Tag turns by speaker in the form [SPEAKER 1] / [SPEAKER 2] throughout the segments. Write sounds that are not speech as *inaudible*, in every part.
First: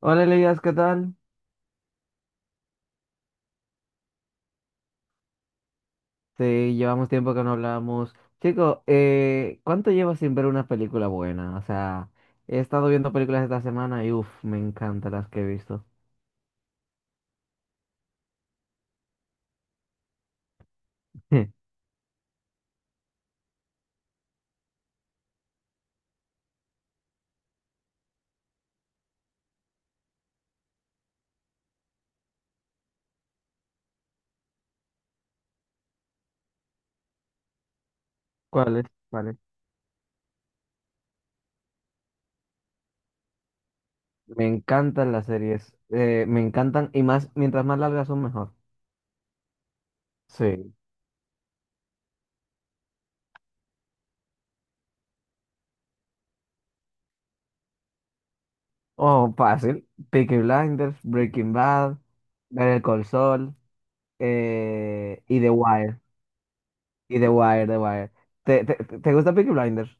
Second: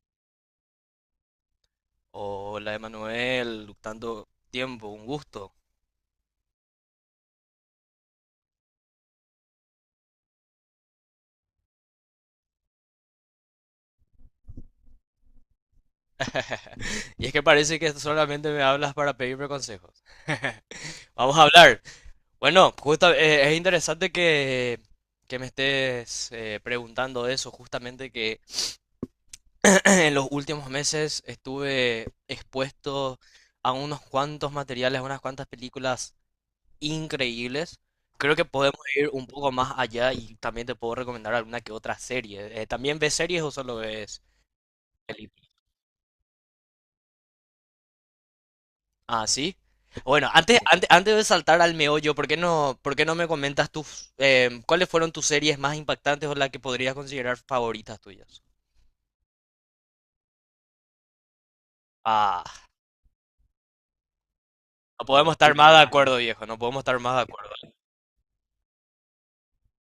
[SPEAKER 1] Hola Elías, ¿qué tal?
[SPEAKER 2] Hola, Emanuel, luctando tiempo, un gusto.
[SPEAKER 1] Sí, llevamos tiempo que no hablamos. Chico, ¿cuánto llevas sin ver una película buena? O sea, he estado viendo películas esta semana y uff, me encantan las que he visto.
[SPEAKER 2] *laughs* Y es que parece que solamente me hablas para pedirme consejos. *laughs* Vamos a
[SPEAKER 1] *laughs*
[SPEAKER 2] hablar. Bueno, es interesante que me estés preguntando eso, justamente que *clears throat* en los últimos meses estuve expuesto a unos cuantos materiales, a unas cuantas películas increíbles. Creo que podemos
[SPEAKER 1] ¿Cuáles?
[SPEAKER 2] ir un
[SPEAKER 1] ¿Cuáles?
[SPEAKER 2] poco más allá y también te puedo recomendar alguna que otra serie. ¿También ves series o solo ves?
[SPEAKER 1] Me encantan las
[SPEAKER 2] Elite.
[SPEAKER 1] series, me encantan y más, mientras más largas son mejor.
[SPEAKER 2] Ah, sí. Bueno, antes,
[SPEAKER 1] Sí.
[SPEAKER 2] antes, antes de saltar al meollo, ¿por qué no me comentas tus, cuáles fueron tus series más impactantes o las que podrías considerar favoritas tuyas?
[SPEAKER 1] Oh, fácil. Peaky Blinders, Breaking Bad,
[SPEAKER 2] Ah,
[SPEAKER 1] Better Call Saul
[SPEAKER 2] no podemos
[SPEAKER 1] y The
[SPEAKER 2] estar más de
[SPEAKER 1] Wire.
[SPEAKER 2] acuerdo, viejo, no podemos estar más
[SPEAKER 1] Y
[SPEAKER 2] de
[SPEAKER 1] The
[SPEAKER 2] acuerdo.
[SPEAKER 1] Wire, The Wire. ¿Te gusta Peaky Blinders?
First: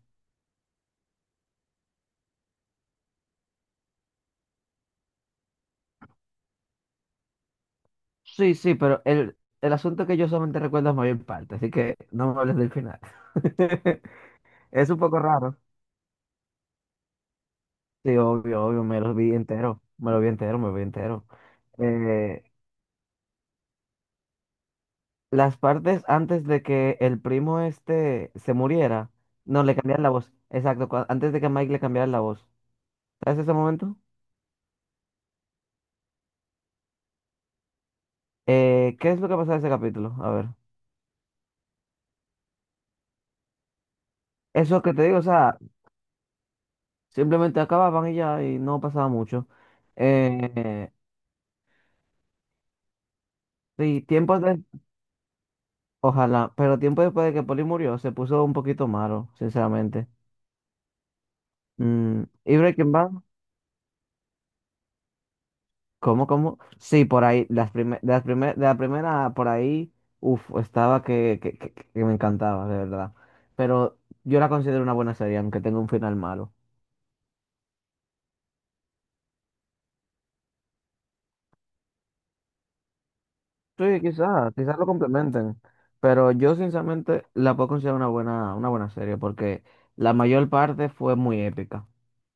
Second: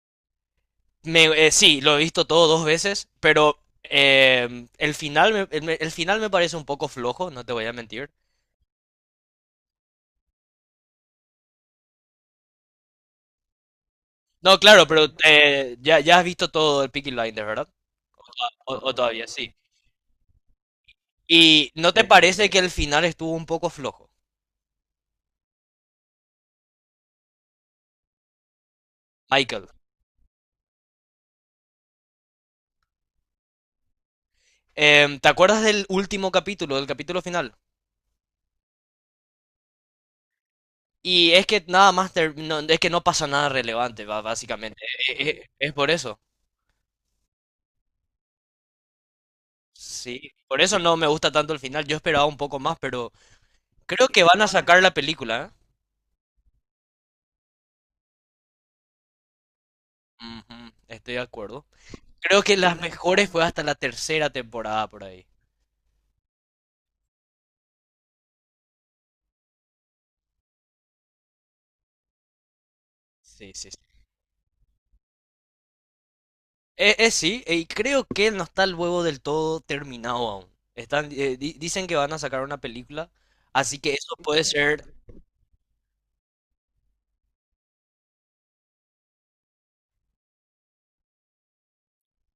[SPEAKER 2] Sí, lo he visto todo dos veces, pero el final me parece un poco flojo, no te voy a mentir.
[SPEAKER 1] Sí, sí, pero el asunto es que yo solamente recuerdo es mayor parte, así que no me hables del final. *laughs*
[SPEAKER 2] No, claro,
[SPEAKER 1] Es un
[SPEAKER 2] pero
[SPEAKER 1] poco raro.
[SPEAKER 2] ya has visto todo el Peaky Blinders, ¿verdad?
[SPEAKER 1] Sí, obvio,
[SPEAKER 2] O,
[SPEAKER 1] obvio,
[SPEAKER 2] o
[SPEAKER 1] me lo
[SPEAKER 2] todavía,
[SPEAKER 1] vi
[SPEAKER 2] sí.
[SPEAKER 1] entero, me lo vi entero, me lo vi entero.
[SPEAKER 2] ¿Y no te, sí,
[SPEAKER 1] Eh,
[SPEAKER 2] parece que el final estuvo un poco flojo,
[SPEAKER 1] las partes antes de que el primo este se muriera, no,
[SPEAKER 2] Michael?
[SPEAKER 1] le cambiaron la voz, exacto, antes de que Mike le cambiara la voz. ¿Sabes ese momento?
[SPEAKER 2] ¿Te acuerdas del último capítulo, del capítulo final?
[SPEAKER 1] ¿Qué es lo que pasa en ese capítulo? A ver.
[SPEAKER 2] Y es que nada más, es que no pasa nada relevante, básicamente.
[SPEAKER 1] Eso que te digo, o
[SPEAKER 2] E- e-
[SPEAKER 1] sea,
[SPEAKER 2] es por eso.
[SPEAKER 1] simplemente acababan y ya, y no pasaba mucho.
[SPEAKER 2] Sí, por eso
[SPEAKER 1] Eh,
[SPEAKER 2] no me gusta tanto el final. Yo esperaba un poco más, pero
[SPEAKER 1] sí,
[SPEAKER 2] creo que van
[SPEAKER 1] tiempos.
[SPEAKER 2] a sacar la película, ¿eh?
[SPEAKER 1] Ojalá, pero tiempo después de que Poli murió, se puso un poquito malo, sinceramente.
[SPEAKER 2] Ujú, estoy de acuerdo.
[SPEAKER 1] Mm,
[SPEAKER 2] Creo
[SPEAKER 1] ¿y
[SPEAKER 2] que las
[SPEAKER 1] Breaking Bad?
[SPEAKER 2] mejores fue hasta la tercera temporada por ahí.
[SPEAKER 1] ¿Cómo, cómo? Sí, por ahí, las prime- de las primer- de la primera, por ahí, uff, estaba que me encantaba, de verdad.
[SPEAKER 2] Sí, sí, sí.
[SPEAKER 1] Pero yo la considero una buena serie, aunque tenga un final malo.
[SPEAKER 2] Sí, y creo que no está el huevo del todo terminado aún. Están, dicen que van a sacar una película, así que
[SPEAKER 1] Sí,
[SPEAKER 2] eso puede
[SPEAKER 1] quizás, quizás
[SPEAKER 2] ser.
[SPEAKER 1] lo complementen, pero yo sinceramente la puedo considerar una buena serie, porque la mayor parte fue muy épica,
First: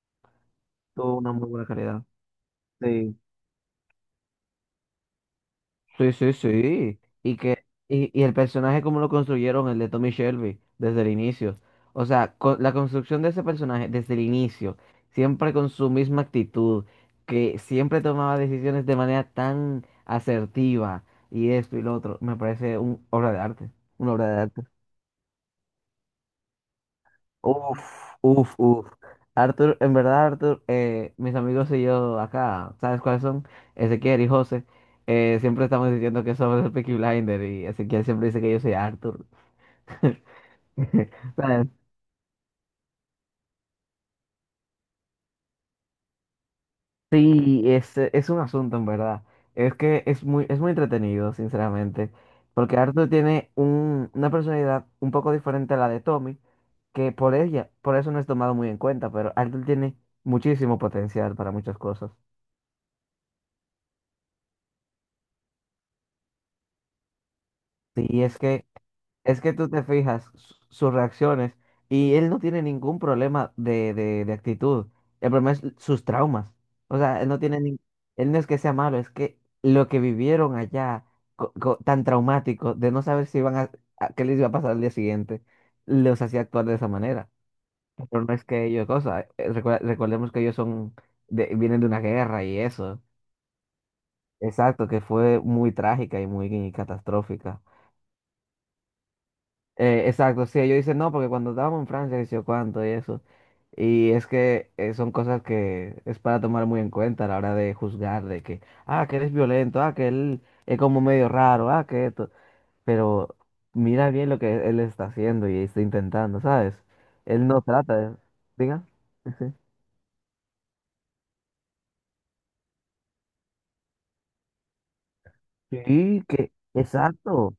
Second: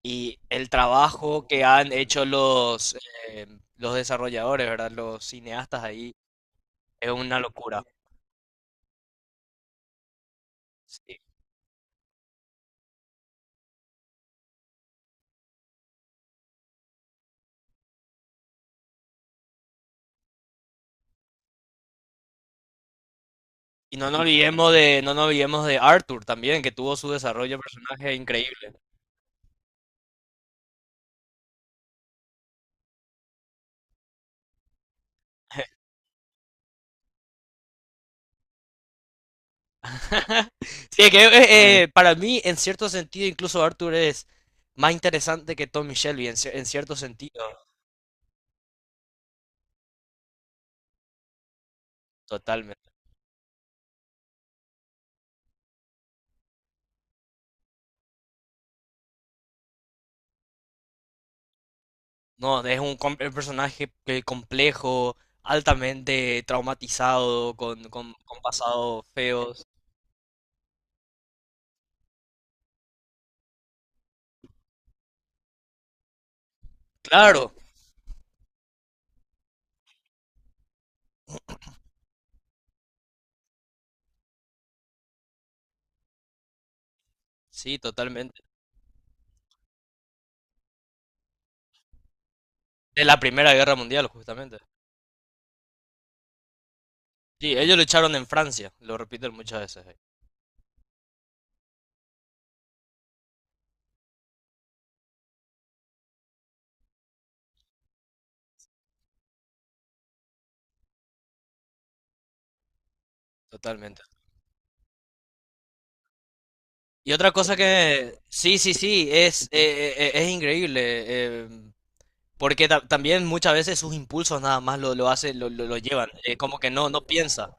[SPEAKER 2] Y el
[SPEAKER 1] tuvo una
[SPEAKER 2] trabajo
[SPEAKER 1] muy
[SPEAKER 2] que
[SPEAKER 1] buena
[SPEAKER 2] han
[SPEAKER 1] calidad.
[SPEAKER 2] hecho
[SPEAKER 1] Sí.
[SPEAKER 2] eh, los desarrolladores, ¿verdad? Los cineastas
[SPEAKER 1] Sí,
[SPEAKER 2] ahí,
[SPEAKER 1] sí, sí.
[SPEAKER 2] es
[SPEAKER 1] Y
[SPEAKER 2] una
[SPEAKER 1] que,
[SPEAKER 2] locura.
[SPEAKER 1] y, y el personaje como lo construyeron, el de Tommy Shelby, desde el
[SPEAKER 2] Sí.
[SPEAKER 1] inicio. O sea, la construcción de ese personaje desde el inicio, siempre con su misma actitud, que siempre tomaba decisiones de manera tan asertiva, y esto y lo otro, me parece una obra de arte.
[SPEAKER 2] Y no
[SPEAKER 1] Una
[SPEAKER 2] nos
[SPEAKER 1] obra de arte.
[SPEAKER 2] olvidemos de, no nos olvidemos de Arthur también, que tuvo su desarrollo de
[SPEAKER 1] Uf,
[SPEAKER 2] personaje
[SPEAKER 1] uf,
[SPEAKER 2] increíble.
[SPEAKER 1] uf. Arthur, en verdad, Arthur, mis amigos y yo acá, ¿sabes cuáles son? Ezequiel y José. Siempre estamos diciendo que somos el Peaky Blinder y Ezequiel siempre dice que yo soy Arthur. *laughs*
[SPEAKER 2] *laughs* Sí, es que
[SPEAKER 1] ¿Sabes?
[SPEAKER 2] para mí, en cierto sentido, incluso Arthur es más interesante que Tommy Shelby, en cierto sentido,
[SPEAKER 1] Sí, es un asunto, en verdad. Es que es muy entretenido, sinceramente. Porque
[SPEAKER 2] totalmente.
[SPEAKER 1] Arthur tiene una personalidad un poco diferente a la de Tommy, que por ella, por eso no es tomado muy en cuenta, pero Arthur tiene muchísimo potencial para muchas cosas.
[SPEAKER 2] No, es un personaje complejo, altamente traumatizado, con, con,
[SPEAKER 1] Sí, es
[SPEAKER 2] con
[SPEAKER 1] que.
[SPEAKER 2] pasados
[SPEAKER 1] Es que
[SPEAKER 2] feos.
[SPEAKER 1] tú te fijas sus reacciones y él no tiene ningún problema de actitud. El problema es sus traumas. O sea,
[SPEAKER 2] Claro,
[SPEAKER 1] él no es que sea malo, es que lo que vivieron allá tan traumático de no saber si iban a, qué les iba a pasar al día siguiente, los hacía actuar de esa manera.
[SPEAKER 2] sí,
[SPEAKER 1] Pero no
[SPEAKER 2] totalmente.
[SPEAKER 1] es que ellos, cosa, recordemos que ellos son vienen de una guerra y eso.
[SPEAKER 2] De la Primera Guerra Mundial, justamente.
[SPEAKER 1] Exacto, que fue muy trágica y muy
[SPEAKER 2] Sí,
[SPEAKER 1] catastrófica.
[SPEAKER 2] ellos lucharon en Francia, lo repiten muchas veces.
[SPEAKER 1] Exacto, sí, ellos dicen no, porque cuando estábamos en Francia, que sé yo cuánto y eso. Y es que son cosas que es para tomar muy en cuenta a la hora de juzgar, de que, ah, que eres violento, ah, que él es como medio raro, ah, que esto. Pero
[SPEAKER 2] Totalmente.
[SPEAKER 1] mira bien lo que él está haciendo y está intentando, ¿sabes?
[SPEAKER 2] Y otra
[SPEAKER 1] Él
[SPEAKER 2] cosa
[SPEAKER 1] no trata de...
[SPEAKER 2] que, sí, sí,
[SPEAKER 1] Diga.
[SPEAKER 2] sí, es,
[SPEAKER 1] Sí,
[SPEAKER 2] eh, eh, eh, es increíble, eh, porque también muchas veces sus impulsos nada más lo hace, lo llevan,
[SPEAKER 1] sí,
[SPEAKER 2] eh,
[SPEAKER 1] que...
[SPEAKER 2] como que no
[SPEAKER 1] Exacto,
[SPEAKER 2] piensa.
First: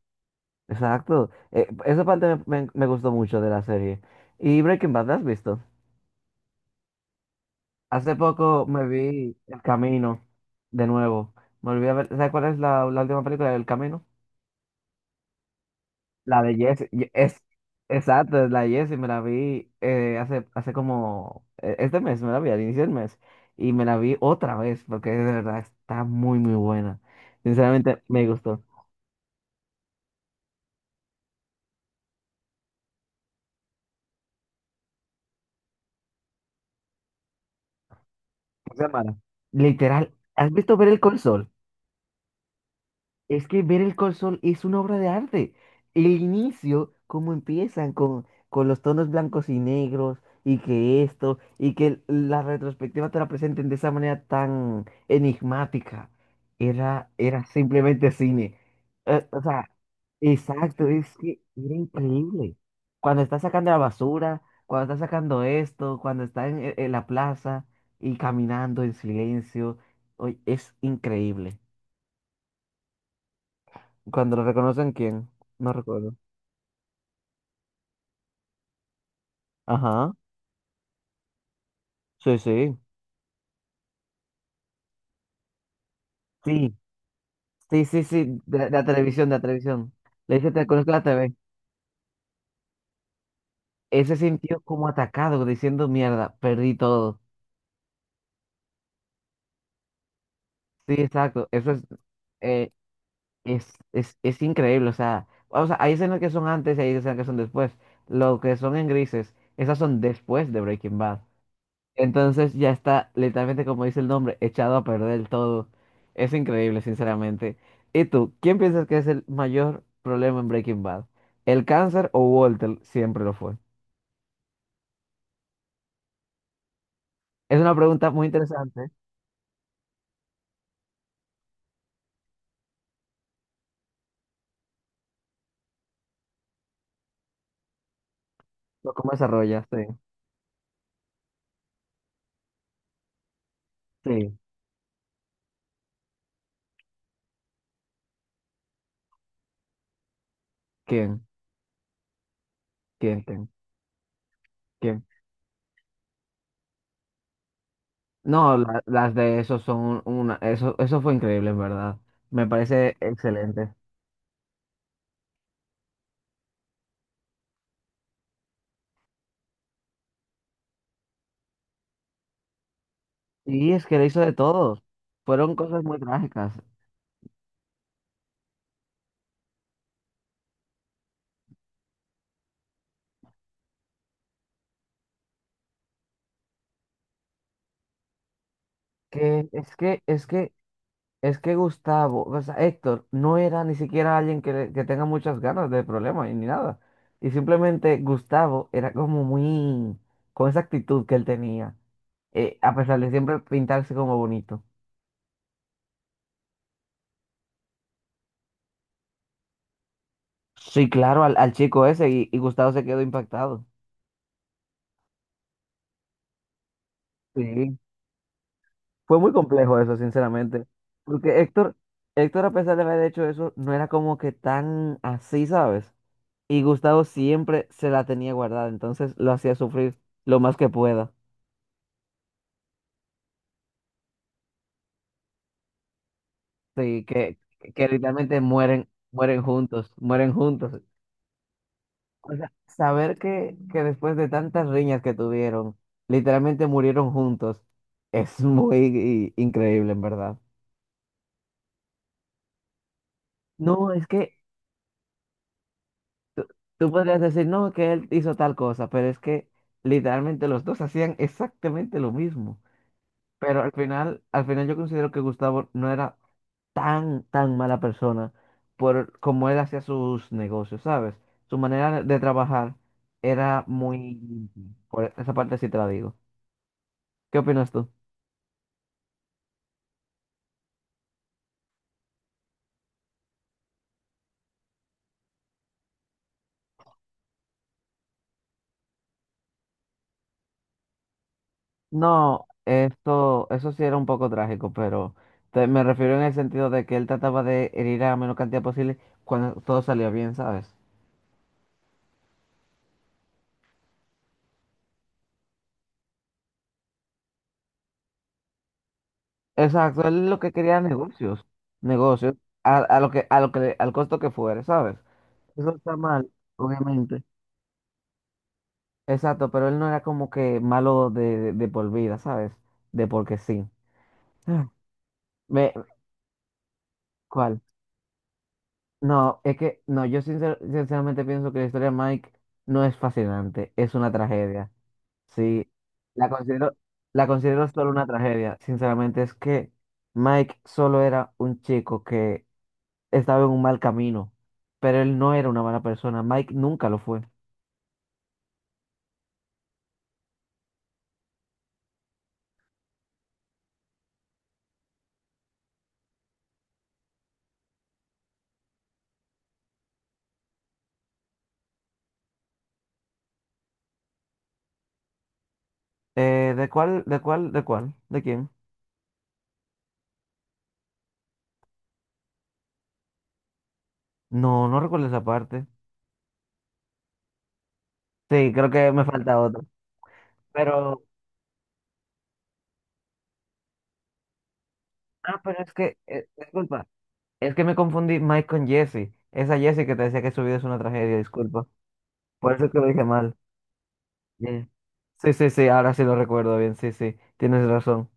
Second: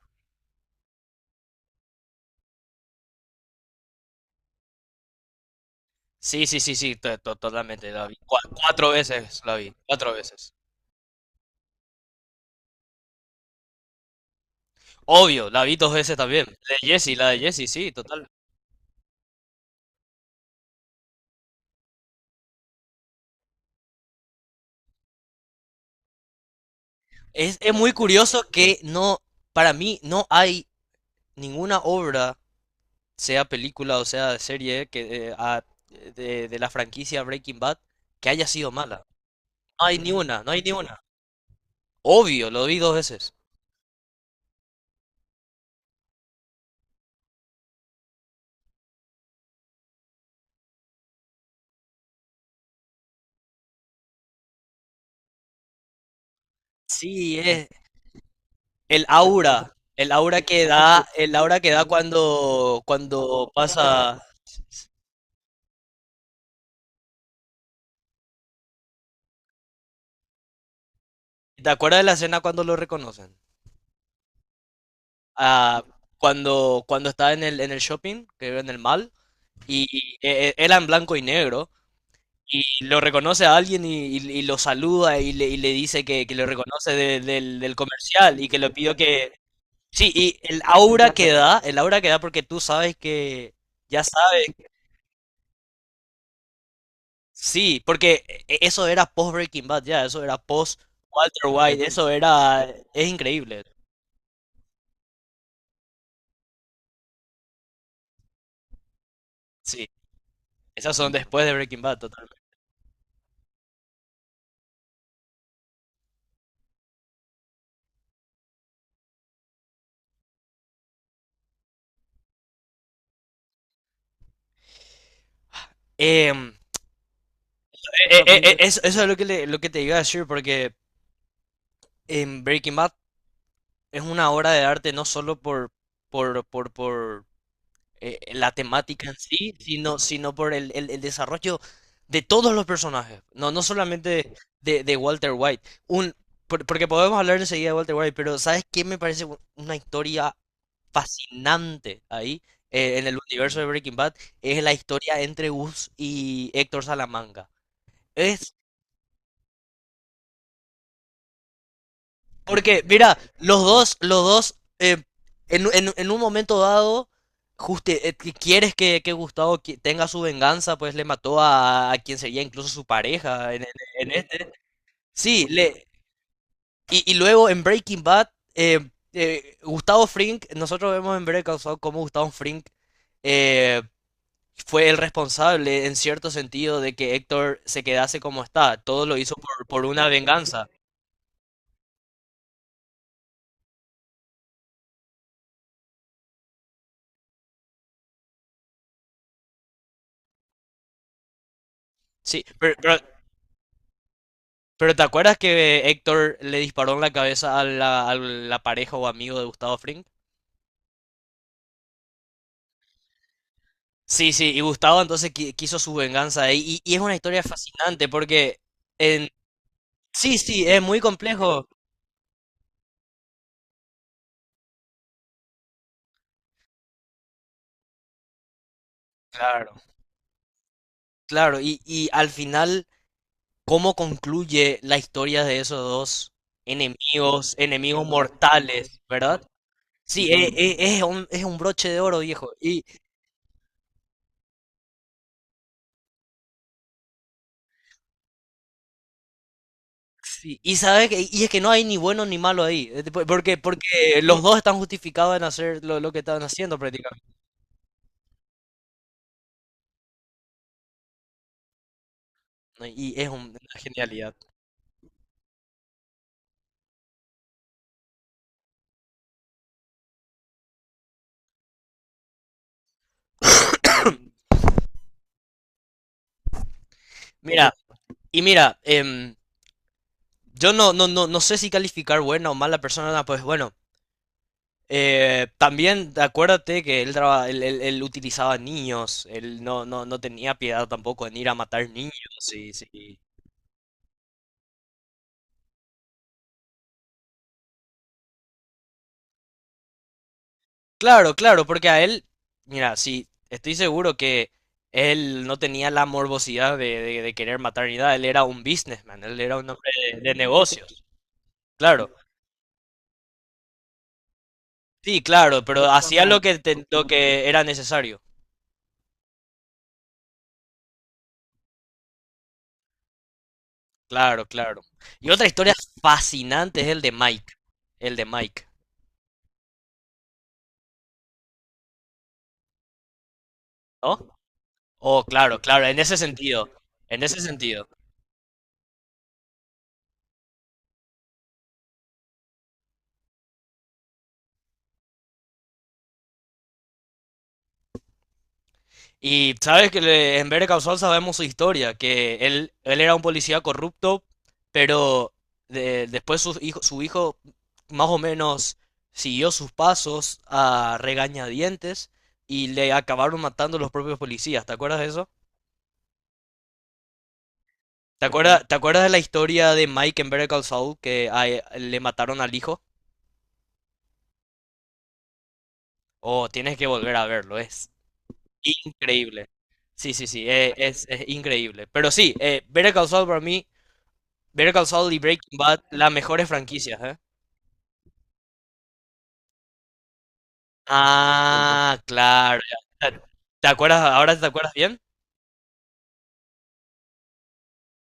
[SPEAKER 1] exacto. Esa parte me gustó mucho de la serie. ¿Y Breaking Bad, la has visto?
[SPEAKER 2] Sí, sí, sí, sí, totalmente, la vi.
[SPEAKER 1] Hace
[SPEAKER 2] Cua-
[SPEAKER 1] poco me
[SPEAKER 2] Cuatro
[SPEAKER 1] vi
[SPEAKER 2] veces la
[SPEAKER 1] El
[SPEAKER 2] vi, cuatro
[SPEAKER 1] Camino
[SPEAKER 2] veces.
[SPEAKER 1] de nuevo. Me olvidé ver, ¿sabes cuál es la última película del Camino?
[SPEAKER 2] Obvio, la vi dos veces
[SPEAKER 1] La
[SPEAKER 2] también.
[SPEAKER 1] de Jesse.
[SPEAKER 2] La de
[SPEAKER 1] Es,
[SPEAKER 2] Jesse, sí, total.
[SPEAKER 1] exacto, es la de Jesse. Me la vi hace como este mes, me la vi al inicio del mes. Y me la vi otra vez porque de verdad está muy, muy buena.
[SPEAKER 2] Es muy
[SPEAKER 1] Sinceramente, me
[SPEAKER 2] curioso
[SPEAKER 1] gustó.
[SPEAKER 2] que no, para mí no hay ninguna obra sea película o sea serie que, de la franquicia Breaking Bad que haya sido mala.
[SPEAKER 1] Semana.
[SPEAKER 2] No hay ni
[SPEAKER 1] Literal,
[SPEAKER 2] una, no
[SPEAKER 1] ¿has
[SPEAKER 2] hay ni
[SPEAKER 1] visto Ver
[SPEAKER 2] una.
[SPEAKER 1] el Sol?
[SPEAKER 2] Obvio, lo vi dos veces.
[SPEAKER 1] Es que ver el col es una obra de arte. El inicio, cómo empiezan con los tonos blancos y negros, y que esto, y que la retrospectiva te la presenten de esa manera tan enigmática. Era,
[SPEAKER 2] Sí,
[SPEAKER 1] era
[SPEAKER 2] es
[SPEAKER 1] simplemente cine. O sea,
[SPEAKER 2] el aura que
[SPEAKER 1] exacto,
[SPEAKER 2] da,
[SPEAKER 1] es
[SPEAKER 2] el
[SPEAKER 1] que
[SPEAKER 2] aura que
[SPEAKER 1] era
[SPEAKER 2] da
[SPEAKER 1] increíble.
[SPEAKER 2] cuando,
[SPEAKER 1] Cuando está
[SPEAKER 2] cuando
[SPEAKER 1] sacando la
[SPEAKER 2] pasa.
[SPEAKER 1] basura, cuando está sacando esto, cuando está en, e, en la plaza y caminando en silencio, oye, es increíble.
[SPEAKER 2] ¿Te acuerdas de la escena cuando lo reconocen?
[SPEAKER 1] Cuando lo reconocen, ¿quién? No
[SPEAKER 2] Ah,
[SPEAKER 1] recuerdo.
[SPEAKER 2] cuando está en el shopping, que en el mall, y
[SPEAKER 1] Ajá.
[SPEAKER 2] era en blanco y negro.
[SPEAKER 1] Sí,
[SPEAKER 2] Y
[SPEAKER 1] sí.
[SPEAKER 2] lo reconoce a alguien y lo saluda y le dice que lo
[SPEAKER 1] Sí,
[SPEAKER 2] reconoce del
[SPEAKER 1] sí, sí, sí.
[SPEAKER 2] comercial y que le
[SPEAKER 1] De la
[SPEAKER 2] pidió
[SPEAKER 1] televisión,
[SPEAKER 2] que.
[SPEAKER 1] de la televisión.
[SPEAKER 2] Sí,
[SPEAKER 1] Le
[SPEAKER 2] y
[SPEAKER 1] dice, te
[SPEAKER 2] el
[SPEAKER 1] reconozco la
[SPEAKER 2] aura que
[SPEAKER 1] TV.
[SPEAKER 2] da, el aura que da porque tú sabes que. Ya
[SPEAKER 1] Él se
[SPEAKER 2] sabes,
[SPEAKER 1] sintió como atacado, diciendo, mierda, perdí todo.
[SPEAKER 2] sí, porque eso era post Breaking Bad, ya, eso era post
[SPEAKER 1] Sí,
[SPEAKER 2] Walter
[SPEAKER 1] exacto. Eso
[SPEAKER 2] White,
[SPEAKER 1] es,
[SPEAKER 2] eso era.
[SPEAKER 1] eh,
[SPEAKER 2] Es increíble,
[SPEAKER 1] es increíble. O sea, hay escenas que son antes y hay escenas que son después. Lo que son en grises, esas
[SPEAKER 2] sí.
[SPEAKER 1] son después de
[SPEAKER 2] Esas
[SPEAKER 1] Breaking
[SPEAKER 2] son
[SPEAKER 1] Bad.
[SPEAKER 2] después de Breaking Bad, totalmente.
[SPEAKER 1] Entonces ya está, literalmente como dice el nombre, echado a perder todo. Es increíble, sinceramente. ¿Y tú, quién piensas que es el mayor problema en Breaking Bad? ¿El cáncer o Walter? Siempre lo fue.
[SPEAKER 2] Em,
[SPEAKER 1] Es una pregunta
[SPEAKER 2] eh,
[SPEAKER 1] muy
[SPEAKER 2] eh, eh, eso,
[SPEAKER 1] interesante.
[SPEAKER 2] eso es lo que te iba a decir, porque en Breaking Bad es una obra de arte no solo por, la
[SPEAKER 1] Lo
[SPEAKER 2] temática
[SPEAKER 1] ¿Cómo
[SPEAKER 2] en sí,
[SPEAKER 1] desarrollas? Sí.
[SPEAKER 2] sino por el desarrollo de todos los personajes. No, no solamente
[SPEAKER 1] Sí.
[SPEAKER 2] de Walter White. Porque podemos hablar enseguida de Walter White, pero ¿sabes qué me parece una historia
[SPEAKER 1] ¿Quién?
[SPEAKER 2] fascinante ahí? En el
[SPEAKER 1] ¿Quién? ¿Quién?
[SPEAKER 2] universo de Breaking Bad es la
[SPEAKER 1] ¿Quién?
[SPEAKER 2] historia entre Gus y Héctor Salamanca. Es.
[SPEAKER 1] No, las de esos son una... Eso fue increíble, en verdad. Me
[SPEAKER 2] Porque,
[SPEAKER 1] parece
[SPEAKER 2] mira, los
[SPEAKER 1] excelente.
[SPEAKER 2] dos, los dos, en un momento dado, justo, quieres que Gustavo tenga su venganza, pues le mató a quien sería incluso su pareja en, en-
[SPEAKER 1] Y es que le
[SPEAKER 2] en
[SPEAKER 1] hizo de
[SPEAKER 2] este.
[SPEAKER 1] todos.
[SPEAKER 2] Sí,
[SPEAKER 1] Fueron cosas
[SPEAKER 2] le.
[SPEAKER 1] muy trágicas.
[SPEAKER 2] Y luego en Breaking Bad, eh, Gustavo Fring, nosotros vemos en Breaking Bad cómo Gustavo Fring eh, fue el responsable, en cierto sentido, de que Héctor se quedase como está. Todo lo hizo
[SPEAKER 1] Que
[SPEAKER 2] por,
[SPEAKER 1] es
[SPEAKER 2] por
[SPEAKER 1] que,
[SPEAKER 2] una
[SPEAKER 1] es que
[SPEAKER 2] venganza.
[SPEAKER 1] Es que Gustavo, o sea, Héctor, no era ni siquiera alguien que, que tenga muchas ganas de problemas y ni nada. Y simplemente Gustavo era como muy, con esa actitud que él tenía,
[SPEAKER 2] Sí,
[SPEAKER 1] a
[SPEAKER 2] pero.
[SPEAKER 1] pesar de siempre pintarse como bonito.
[SPEAKER 2] Pero ¿te acuerdas que Héctor le disparó en la cabeza a la pareja o amigo de Gustavo Fring?
[SPEAKER 1] Sí, claro, al chico ese y Gustavo se quedó impactado.
[SPEAKER 2] Sí, sí, y Gustavo entonces quiso su venganza ahí. Y es una historia
[SPEAKER 1] Sí,
[SPEAKER 2] fascinante porque
[SPEAKER 1] fue
[SPEAKER 2] en.
[SPEAKER 1] muy complejo eso,
[SPEAKER 2] Sí, sí,
[SPEAKER 1] sinceramente.
[SPEAKER 2] es muy
[SPEAKER 1] Porque
[SPEAKER 2] complejo.
[SPEAKER 1] Héctor, Héctor, a pesar de haber hecho eso, no era como que tan así, ¿sabes? Y Gustavo siempre se la tenía guardada, entonces lo hacía
[SPEAKER 2] Claro,
[SPEAKER 1] sufrir lo más que pueda.
[SPEAKER 2] claro. Y al final, ¿cómo concluye la historia de esos dos
[SPEAKER 1] Sí,
[SPEAKER 2] enemigos,
[SPEAKER 1] que
[SPEAKER 2] enemigos
[SPEAKER 1] literalmente mueren,
[SPEAKER 2] mortales,
[SPEAKER 1] mueren
[SPEAKER 2] verdad?
[SPEAKER 1] juntos,
[SPEAKER 2] Sí,
[SPEAKER 1] mueren
[SPEAKER 2] e-
[SPEAKER 1] juntos.
[SPEAKER 2] e- es, un, es un broche de oro,
[SPEAKER 1] O
[SPEAKER 2] viejo.
[SPEAKER 1] sea, saber que después de tantas riñas que tuvieron, literalmente murieron juntos, es muy increíble, en verdad.
[SPEAKER 2] Sí, y sabes que, y es que no hay ni bueno ni malo ahí, eh, po- porque,
[SPEAKER 1] No, es
[SPEAKER 2] porque
[SPEAKER 1] que
[SPEAKER 2] los dos están justificados en hacer lo que están
[SPEAKER 1] tú,
[SPEAKER 2] haciendo
[SPEAKER 1] tú podrías
[SPEAKER 2] prácticamente,
[SPEAKER 1] decir, no, que él hizo tal cosa, pero es que literalmente los dos hacían exactamente lo mismo.
[SPEAKER 2] ¿no? Y es un-
[SPEAKER 1] Pero
[SPEAKER 2] una genialidad.
[SPEAKER 1] al final yo considero que Gustavo no era tan, tan mala persona por cómo él hacía sus negocios, ¿sabes? Su manera de trabajar era muy... limpia. Por esa parte sí te la digo. ¿Qué opinas
[SPEAKER 2] Mira,
[SPEAKER 1] tú?
[SPEAKER 2] mira, yo no sé si calificar buena o mala persona, no, pues bueno, también acuérdate que él utilizaba niños, él no tenía piedad tampoco en ir a matar niños,
[SPEAKER 1] No,
[SPEAKER 2] sí, sí.
[SPEAKER 1] esto, eso sí era un poco trágico, pero me refiero en el sentido de que él trataba de herir a menor cantidad posible cuando todo salía bien, ¿sabes?
[SPEAKER 2] Claro, claro, porque a él, mira, sí, estoy seguro que él no tenía la morbosidad de querer matar ni nada, él era un businessman, él era un hombre
[SPEAKER 1] Exacto,
[SPEAKER 2] de,
[SPEAKER 1] él
[SPEAKER 2] de
[SPEAKER 1] lo que quería era
[SPEAKER 2] negocios,
[SPEAKER 1] negocios,
[SPEAKER 2] claro,
[SPEAKER 1] negocios, a lo que, al costo que fuere, ¿sabes?
[SPEAKER 2] sí, claro,
[SPEAKER 1] Eso
[SPEAKER 2] pero
[SPEAKER 1] está
[SPEAKER 2] hacía
[SPEAKER 1] mal,
[SPEAKER 2] lo que, ten- lo
[SPEAKER 1] obviamente.
[SPEAKER 2] que era necesario,
[SPEAKER 1] Exacto, pero él no era como que malo de por vida, ¿sabes? De porque sí.
[SPEAKER 2] claro,
[SPEAKER 1] Ah,
[SPEAKER 2] claro. Y otra
[SPEAKER 1] Me,
[SPEAKER 2] historia fascinante es
[SPEAKER 1] ¿cuál?
[SPEAKER 2] el de Mike,
[SPEAKER 1] No, es que, no, yo sinceramente pienso que la historia de Mike no es fascinante, es una
[SPEAKER 2] ¿no?
[SPEAKER 1] tragedia.
[SPEAKER 2] Oh, claro,
[SPEAKER 1] Sí,
[SPEAKER 2] claro, en ese
[SPEAKER 1] la
[SPEAKER 2] sentido,
[SPEAKER 1] considero,
[SPEAKER 2] en
[SPEAKER 1] la
[SPEAKER 2] ese
[SPEAKER 1] considero
[SPEAKER 2] sentido.
[SPEAKER 1] solo una tragedia. Sinceramente, es que Mike solo era un chico que estaba en un mal camino, pero él no era una mala persona. Mike nunca lo fue.
[SPEAKER 2] Y sabes que en Better Call Saul sabemos su historia, que él era un policía corrupto, pero después su hijo más o menos siguió sus pasos a regañadientes y le acabaron matando los propios policías. ¿Te acuerdas de eso?
[SPEAKER 1] ¿De cuál, de cuál, de cuál? ¿De
[SPEAKER 2] ¿Te
[SPEAKER 1] quién?
[SPEAKER 2] acuerdas, te acuerdas de la historia de Mike en Better Call Saul que le mataron al hijo?
[SPEAKER 1] No, no recuerdo esa parte.
[SPEAKER 2] Oh, tienes que volver a verlo, es
[SPEAKER 1] Sí, creo que me falta
[SPEAKER 2] increíble.
[SPEAKER 1] otra.
[SPEAKER 2] Sí, sí, sí,
[SPEAKER 1] Pero,
[SPEAKER 2] es increíble. Pero sí, Better Call Saul y Breaking
[SPEAKER 1] pero es
[SPEAKER 2] Bad,
[SPEAKER 1] que,
[SPEAKER 2] las mejores
[SPEAKER 1] disculpa,
[SPEAKER 2] franquicias, ¿eh?
[SPEAKER 1] es que me confundí Mike con Jesse. Esa Jesse que te decía que su vida es una tragedia, disculpa.
[SPEAKER 2] Ah,
[SPEAKER 1] Por
[SPEAKER 2] claro.
[SPEAKER 1] eso es que lo dije
[SPEAKER 2] Ya.
[SPEAKER 1] mal.
[SPEAKER 2] ¿Te acuerdas? ¿Ahora te
[SPEAKER 1] Eh,
[SPEAKER 2] acuerdas bien?
[SPEAKER 1] Sí, sí, sí, ahora sí lo recuerdo bien, sí, sí, tienes razón.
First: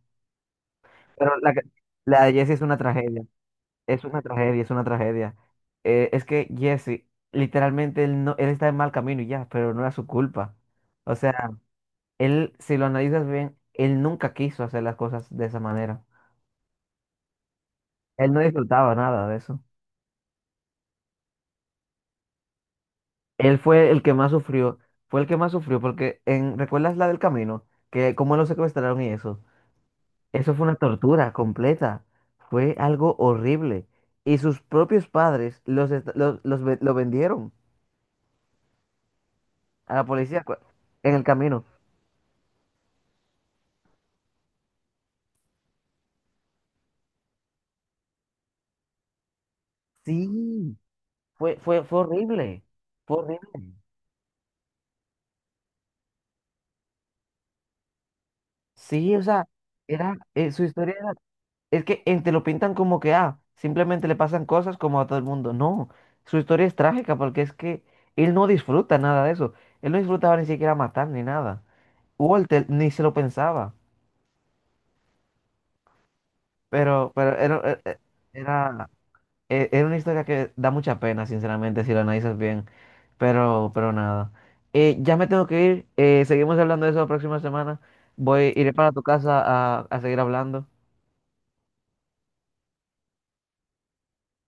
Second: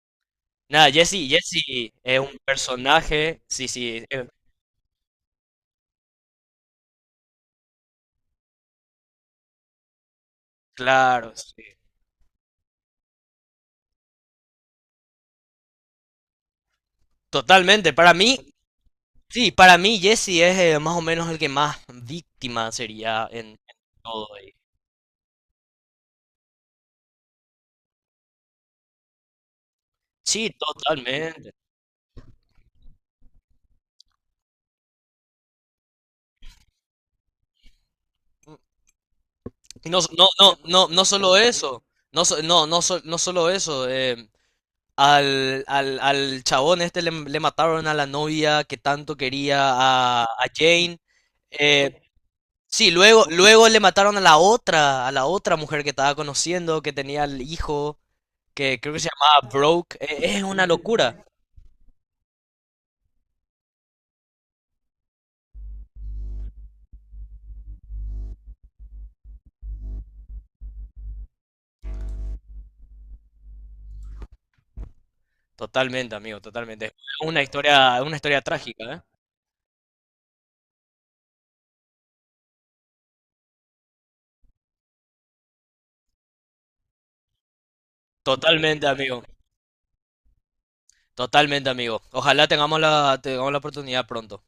[SPEAKER 2] Nada, Jesse,
[SPEAKER 1] Pero la, que-
[SPEAKER 2] Jesse es
[SPEAKER 1] la de
[SPEAKER 2] un
[SPEAKER 1] Jesse es una tragedia,
[SPEAKER 2] personaje. Sí, sí,
[SPEAKER 1] es una tragedia, es una tragedia. Es que Jesse, literalmente, no, él está en mal camino y ya, pero no era su culpa. O
[SPEAKER 2] claro,
[SPEAKER 1] sea,
[SPEAKER 2] sí.
[SPEAKER 1] él, si lo analizas bien, él nunca quiso hacer las cosas de esa manera.
[SPEAKER 2] Totalmente. Para
[SPEAKER 1] Él
[SPEAKER 2] mí,
[SPEAKER 1] no disfrutaba nada de
[SPEAKER 2] sí,
[SPEAKER 1] eso.
[SPEAKER 2] para mí Jesse es más o menos el que más víctima sería en
[SPEAKER 1] Él fue el que
[SPEAKER 2] todo.
[SPEAKER 1] más
[SPEAKER 2] Ahí.
[SPEAKER 1] sufrió, fue el que más sufrió porque en, ¿recuerdas la del camino? Que cómo lo secuestraron y eso.
[SPEAKER 2] Sí,
[SPEAKER 1] Eso fue una tortura
[SPEAKER 2] totalmente.
[SPEAKER 1] completa. Fue algo horrible. Y sus propios padres los, est- los ve- lo vendieron a
[SPEAKER 2] No,
[SPEAKER 1] la
[SPEAKER 2] no,
[SPEAKER 1] policía
[SPEAKER 2] no, no, no
[SPEAKER 1] en el
[SPEAKER 2] solo
[SPEAKER 1] camino.
[SPEAKER 2] eso, no solo eso, Al chabón este le mataron a la novia que tanto quería a
[SPEAKER 1] Sí,
[SPEAKER 2] Jane.
[SPEAKER 1] fue
[SPEAKER 2] Eh,
[SPEAKER 1] horrible.
[SPEAKER 2] sí,
[SPEAKER 1] Fue
[SPEAKER 2] luego
[SPEAKER 1] horrible.
[SPEAKER 2] le mataron a la otra mujer que estaba conociendo, que tenía el hijo, que creo que se
[SPEAKER 1] Sí, o sea,
[SPEAKER 2] llamaba Broke.
[SPEAKER 1] era,
[SPEAKER 2] Es
[SPEAKER 1] su
[SPEAKER 2] una
[SPEAKER 1] historia.
[SPEAKER 2] locura.
[SPEAKER 1] Es que te lo pintan como que, ah, simplemente le pasan cosas como a todo el mundo. No, su historia es trágica porque es que él no disfruta nada de eso. Él no disfrutaba ni siquiera matar ni nada. Walter ni se lo pensaba.
[SPEAKER 2] Totalmente, amigo, totalmente. Es
[SPEAKER 1] Pero, pero era, era,
[SPEAKER 2] una historia
[SPEAKER 1] era-
[SPEAKER 2] trágica, ¿eh?
[SPEAKER 1] era una historia que da mucha pena, sinceramente, si la analizas bien. Pero nada. Ya me tengo que ir. Seguimos hablando de eso la próxima semana. Voy, iré
[SPEAKER 2] Totalmente,
[SPEAKER 1] para tu
[SPEAKER 2] amigo.
[SPEAKER 1] casa a seguir hablando.
[SPEAKER 2] Totalmente, amigo. Ojalá tengamos tengamos la oportunidad pronto.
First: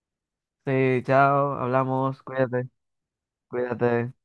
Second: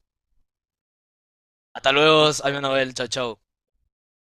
[SPEAKER 1] Sí, chao,
[SPEAKER 2] Hasta
[SPEAKER 1] hablamos,
[SPEAKER 2] luego, amigo
[SPEAKER 1] cuídate,
[SPEAKER 2] Abel. Chao, chao.
[SPEAKER 1] cuídate.